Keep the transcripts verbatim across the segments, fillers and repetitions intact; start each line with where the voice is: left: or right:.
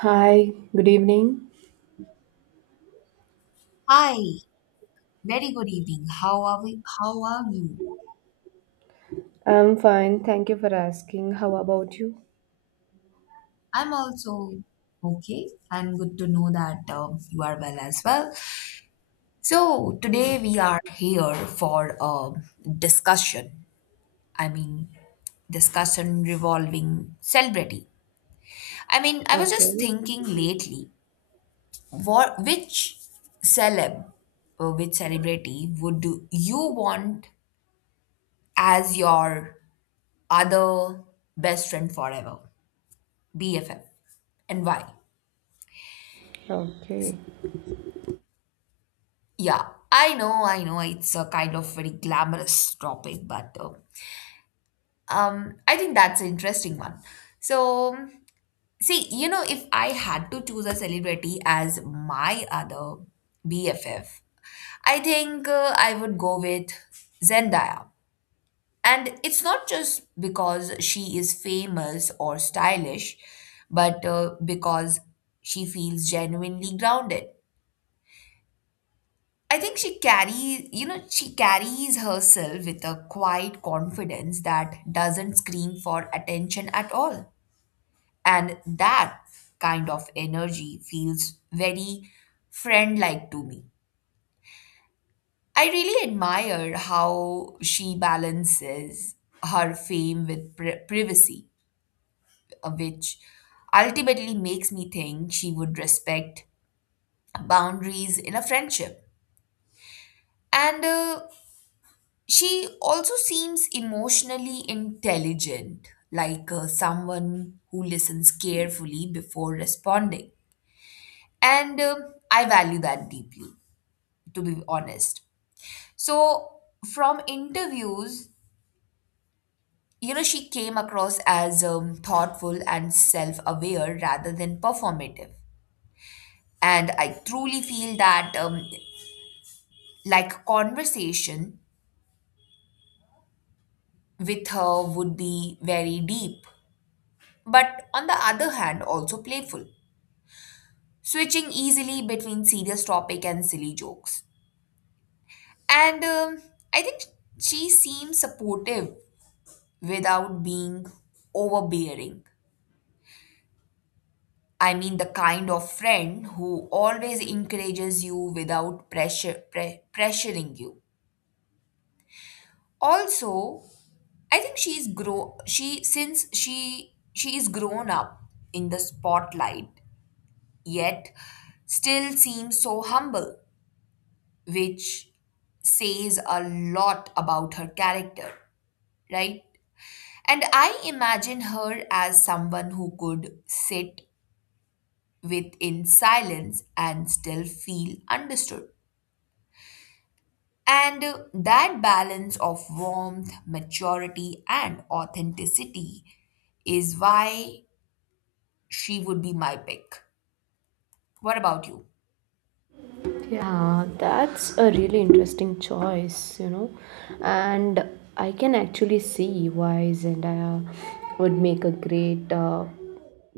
right: Hi, good evening.
left: Hi, very good evening. How are we? How are you?
right: I'm fine. Thank you for asking. How about you?
left: I'm also okay. I'm good to know that um, you are well as well. So
right: Yeah,
left: today we are here for a discussion. I mean, discussion revolving celebrity. I mean, I was just
right: okay.
left: thinking lately, what which celeb or which celebrity would you want as your other best friend forever? B F F. And why?
right: Okay.
left: Yeah, I know, I know, it's a kind of very glamorous topic, but uh, um, I think that's an interesting one. So, see, you know, if I had to choose a celebrity as my other B F F, I think uh, I would go with Zendaya. And it's not just because she is famous or stylish, but uh, because she feels genuinely grounded. I think she carries, you know, she carries herself with a quiet confidence that doesn't scream for attention at all. And that kind of energy feels very friend like to me. I really admire how she balances her fame with pri- privacy, uh, which ultimately makes me think she would respect boundaries in a friendship. And uh, She also seems emotionally intelligent, like uh, someone who listens carefully before responding. And um, I value that deeply, to be honest. So, from interviews, you know, she came across as um, thoughtful and self aware rather than performative. And I truly feel that, um, like, conversation with her would be very deep, but on the other hand, also playful, switching easily between serious topic and silly jokes. And um, I think she seems supportive without being overbearing. I mean, the kind of friend who always encourages you without pressure pre- pressuring you. Also, I think she's grow she since she she is grown up in the spotlight, yet still seems so humble, which says a lot about her character, right? And I imagine her as someone who could sit within silence and still feel understood. And uh, that balance of warmth, maturity, and authenticity is why she would be my pick. What about you?
right: Yeah, that's a really interesting choice, you know. And I can actually see why Zendaya would make a great uh,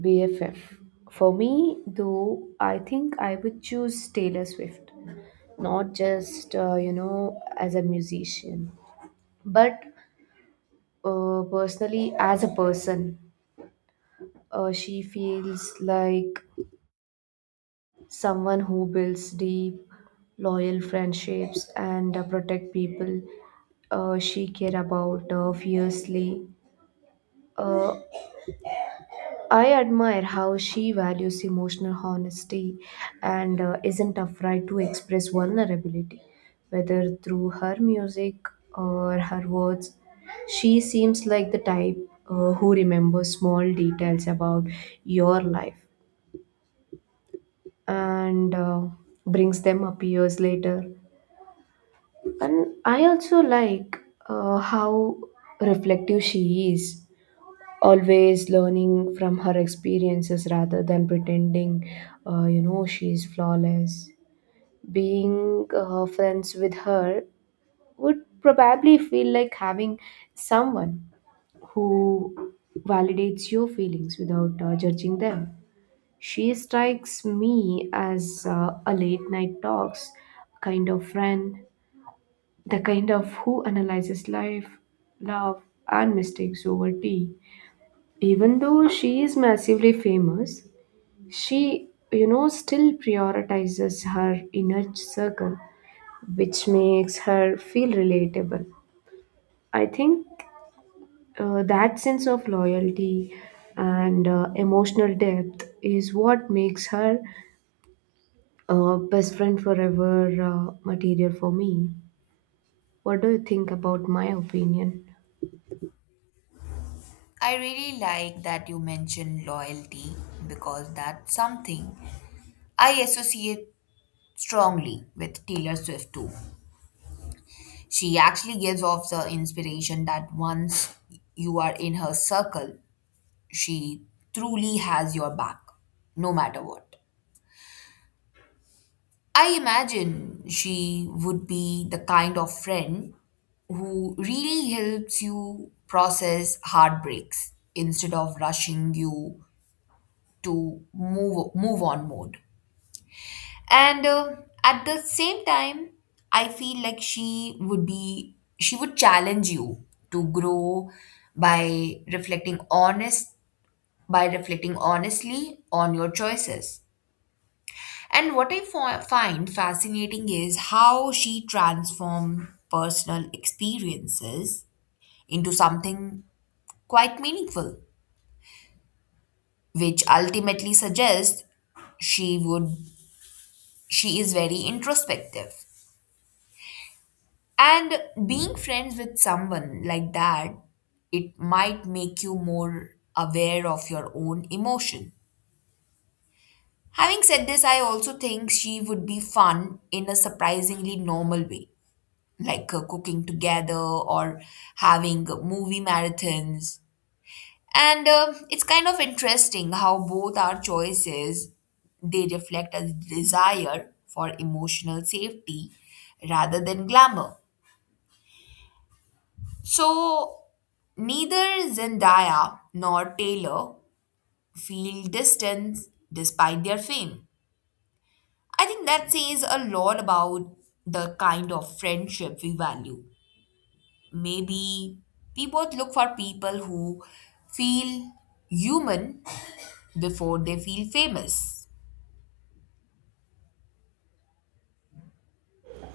right: B F F. For me, though, I think I would choose Taylor Swift, not just, uh, you know, as a musician, but uh, personally as a person. Uh, she feels like someone who builds deep, loyal friendships and uh, protect people uh, she care about uh, fiercely. Uh, I admire how she values emotional honesty and uh, isn't afraid to express vulnerability, whether through her music or her words. She seems like the type uh, who remembers small details about your life and uh, brings them up years later. And I also like uh, how reflective she is, always learning from her experiences rather than pretending uh, you know, she is flawless. Being uh, friends with her would probably feel like having someone who validates your feelings without uh, judging them. She strikes me as uh, a late night talks kind of friend, the kind of who analyzes life, love, and mistakes over tea. Even though she is massively famous, she, you know, still prioritizes her inner circle, which makes her feel relatable. I think uh, that sense of loyalty and uh, emotional depth is what makes her Uh, best friend forever uh, material for me. What do you think about my opinion?
left: I really like that you mentioned loyalty because that's something I associate strongly with Taylor Swift too. She actually gives off the inspiration that once you are in her circle, she truly has your back, no matter what. I imagine she would be the kind of friend who really helps you process heartbreaks instead of rushing you to move move on mode. And uh, At the same time, I feel like she would be, she would challenge you to grow by reflecting honest, by reflecting honestly on your choices. And what I fi- find fascinating is how she transformed personal experiences into something quite meaningful, which ultimately suggests she would she is very introspective. And being friends with someone like that, it might make you more aware of your own emotion. Having said this, I also think she would be fun in a surprisingly normal way, like uh, cooking together or having movie marathons. And uh, it's kind of interesting how both our choices they reflect a desire for emotional safety rather than glamour. So neither Zendaya nor Taylor feel distance despite their fame. I think that says a lot about the kind of friendship we value. Maybe we both look for people who feel human before they feel famous.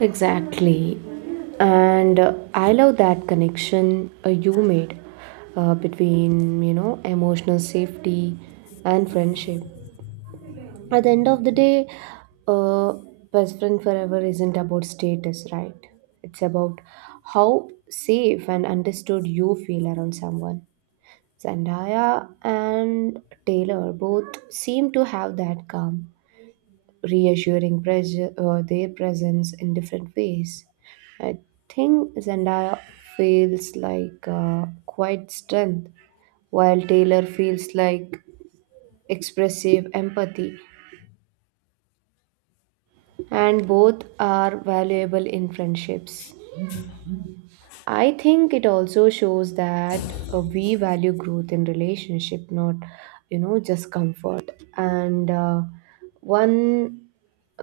right: Exactly. And uh, I love that connection uh, you made uh, between, you know, emotional safety and friendship. At the end of the day, uh, best friend forever isn't about status, right? It's about how safe and understood you feel around someone. Zendaya and Taylor both seem to have that calm, reassuring pres- uh, their presence in different ways. I think Zendaya feels like uh, quiet strength, while Taylor feels like expressive empathy, and both are valuable in friendships. I think it also shows that uh, we value growth in relationship, not you know just comfort. And uh, one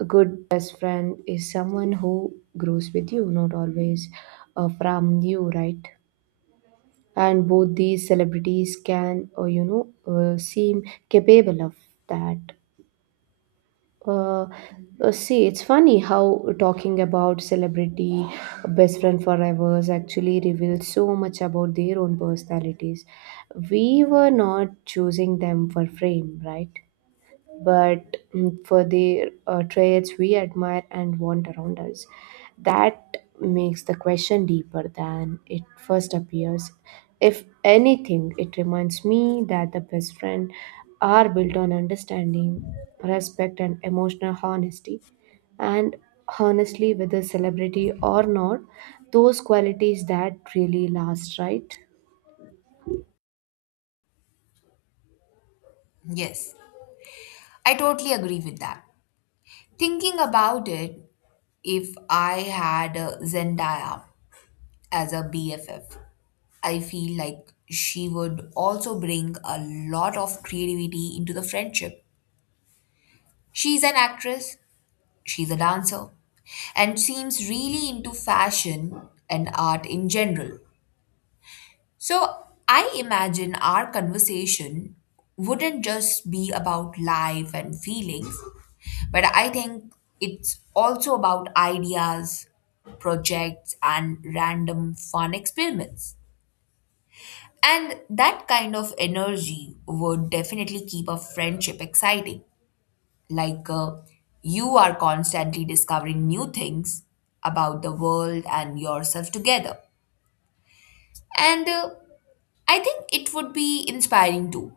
right: good best friend is someone who grows with you, not always uh, from you, right? And both these celebrities can, uh, you know, uh, seem capable of that. Uh, uh, See, it's funny how talking about celebrity best friend forever actually reveals so much about their own personalities. We were not choosing them for fame, right? But mm, for the uh, traits we admire and want around us. That makes the question deeper than it first appears. If anything, it reminds me that the best friend are built on understanding, respect, and emotional honesty. And honestly, whether celebrity or not, those qualities that really last, right?
left: Yes, I totally agree with that. Thinking about it, if I had uh, Zendaya as a B F F, I feel like she would also bring a lot of creativity into the friendship. She's an actress, she's a dancer, and seems really into fashion and art in general. So I imagine our conversation wouldn't just be about life and feelings, but I think it's also about ideas, projects, and random fun experiments. And that kind of energy would definitely keep a friendship exciting. Like uh, you are constantly discovering new things about the world and yourself together. And uh, I think it would be inspiring too.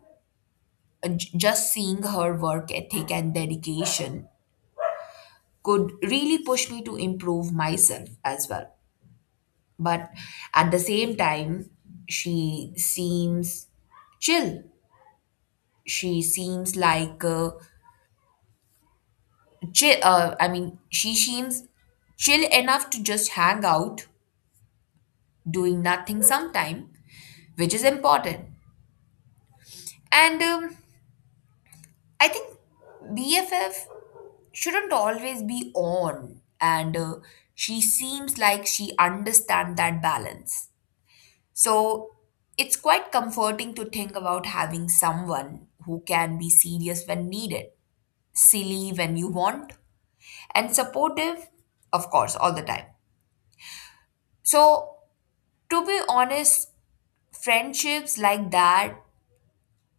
left: Uh, j- Just seeing her work ethic and dedication could really push me to improve myself as well. But at the same time, she seems chill. She seems like uh, chill, uh, I mean, she seems chill enough to just hang out, doing nothing sometime, which is important. And um, I think B F F shouldn't always be on, and uh, she seems like she understands that balance. So it's quite comforting to think about having someone who can be serious when needed, silly when you want, and supportive, of course, all the time. So to be honest, friendships like that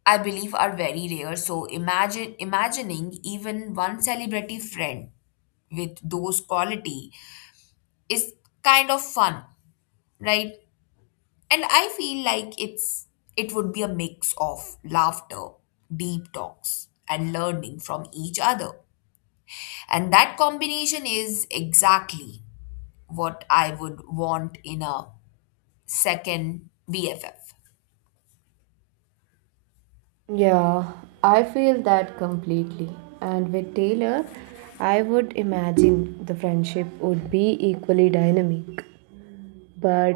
left: I believe are very rare. So imagine imagining even one celebrity friend with those quality is kind of fun, right? And I feel like it's it would be a mix of laughter, deep talks, and learning from each other. And that combination is exactly what I would want in a second B F F.
right: Yeah, I feel that completely. And with Taylor, I would imagine the friendship would be equally dynamic. But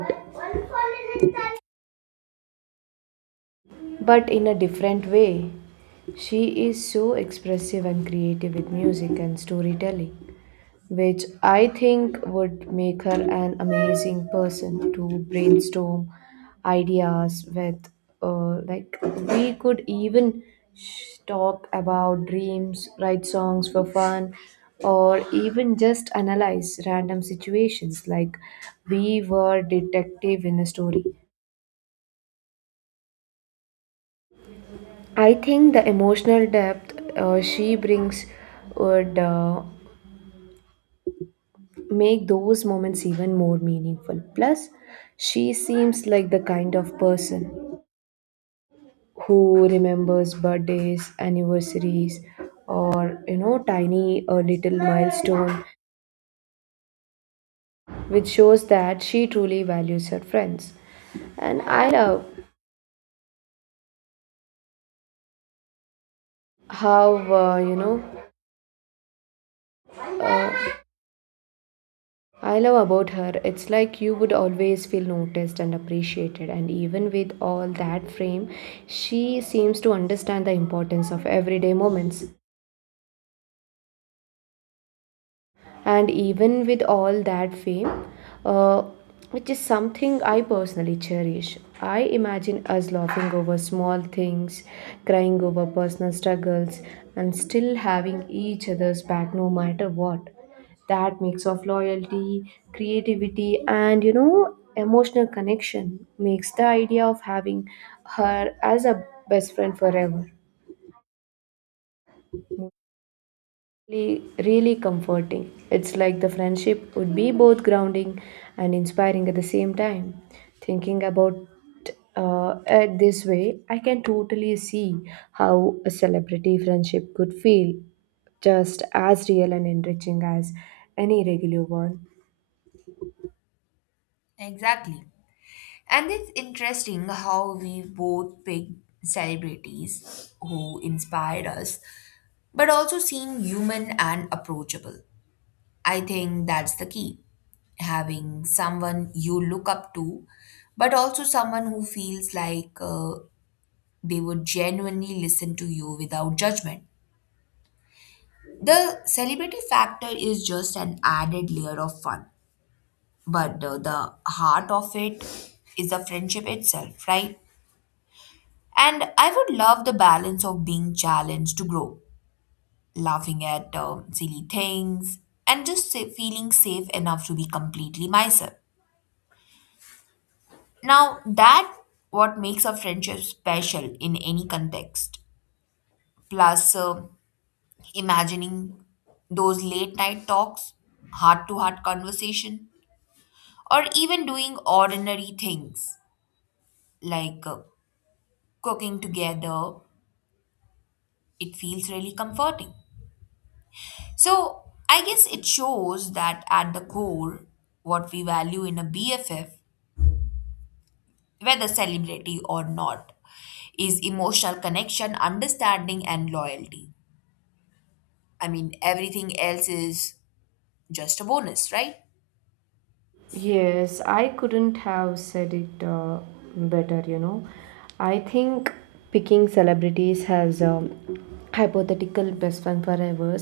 right: but in a different way. She is so expressive and creative with music and storytelling, which I think would make her an amazing person to brainstorm ideas with. Uh, like, we could even sh- talk about dreams, write songs for fun, or even just analyze random situations like we were detective in a story. I think the emotional depth uh, she brings would uh, make those moments even more meaningful. Plus, she seems like the kind of person who remembers birthdays, anniversaries, or you know, tiny or little milestone, which shows that she truly values her friends. And I love how uh, you know uh, I love about her, it's like you would always feel noticed and appreciated, and even with all that frame, she seems to understand the importance of everyday moments. And even with all that fame, uh, which is something I personally cherish. I imagine us laughing over small things, crying over personal struggles, and still having each other's back no matter what. That mix of loyalty, creativity, and you know, emotional connection makes the idea of having her as a best friend forever really, really comforting. It's like the friendship would be both grounding and inspiring at the same time. Thinking about uh, it this way, I can totally see how a celebrity friendship could feel just as real and enriching as any regular one.
left: Exactly. And it's interesting how we both pick celebrities who inspired us, but also seem human and approachable. I think that's the key. Having someone you look up to, but also someone who feels like uh, they would genuinely listen to you without judgment. The celebrity factor is just an added layer of fun, but uh, the heart of it is the friendship itself, right? And I would love the balance of being challenged to grow, laughing at um, silly things, and just sa- feeling safe enough to be completely myself. Now, that what makes a friendship special in any context. Plus, uh, imagining those late night talks, heart to heart conversation, or even doing ordinary things like uh, cooking together, it feels really comforting. So I guess it shows that at the core, what we value in a B F F, whether celebrity or not, is emotional connection, understanding, and loyalty. I mean, everything else is just a bonus, right?
right: Yes, I couldn't have said it uh, better, you know. I think picking celebrities has um, hypothetical best friend forever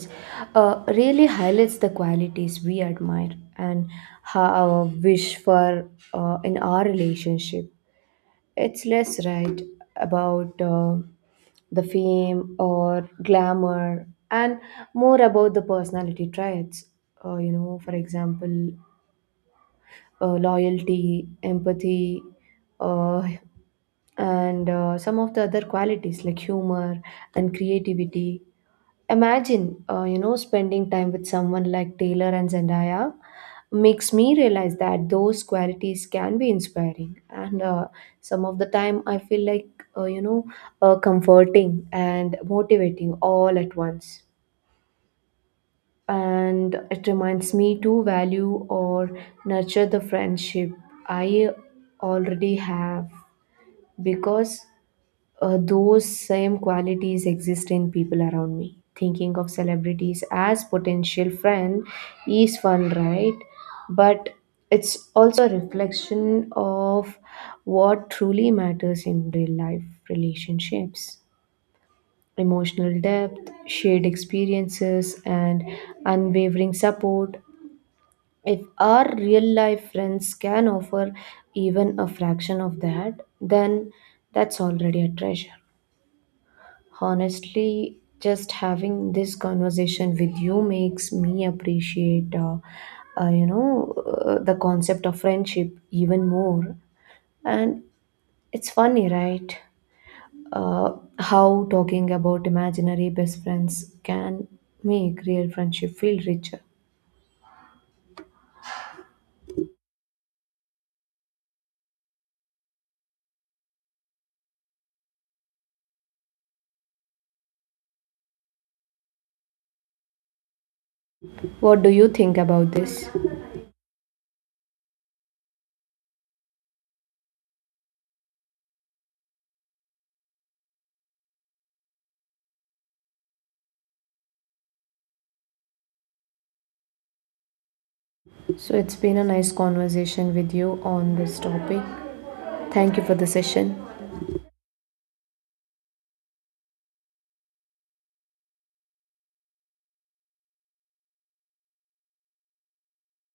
right: uh, really highlights the qualities we admire and how wish for uh, in our relationship. It's less right about uh, the fame or glamour and more about the personality traits. Uh, you know, for example, uh, loyalty, empathy, uh, and uh, some of the other qualities like humor and creativity. Imagine uh, you know, spending time with someone like Taylor and Zendaya makes me realize that those qualities can be inspiring and uh, some of the time I feel like uh, you know uh, comforting and motivating all at once and it reminds me to value or nurture the friendship I already have because uh, those same qualities exist in people around me. Thinking of celebrities as potential friend is fun, right? But it's also a reflection of what truly matters in real life relationships emotional depth, shared experiences, and unwavering support if our real life friends can offer even a fraction of that, then that's already a treasure. Honestly, just having this conversation with you makes me appreciate uh, uh, you know, uh, the concept of friendship even more. And it's funny, right? Uh, how talking about imaginary best friends can make real friendship feel richer. What do you think about this? So it's been a nice conversation with you on this topic. Thank you for the session.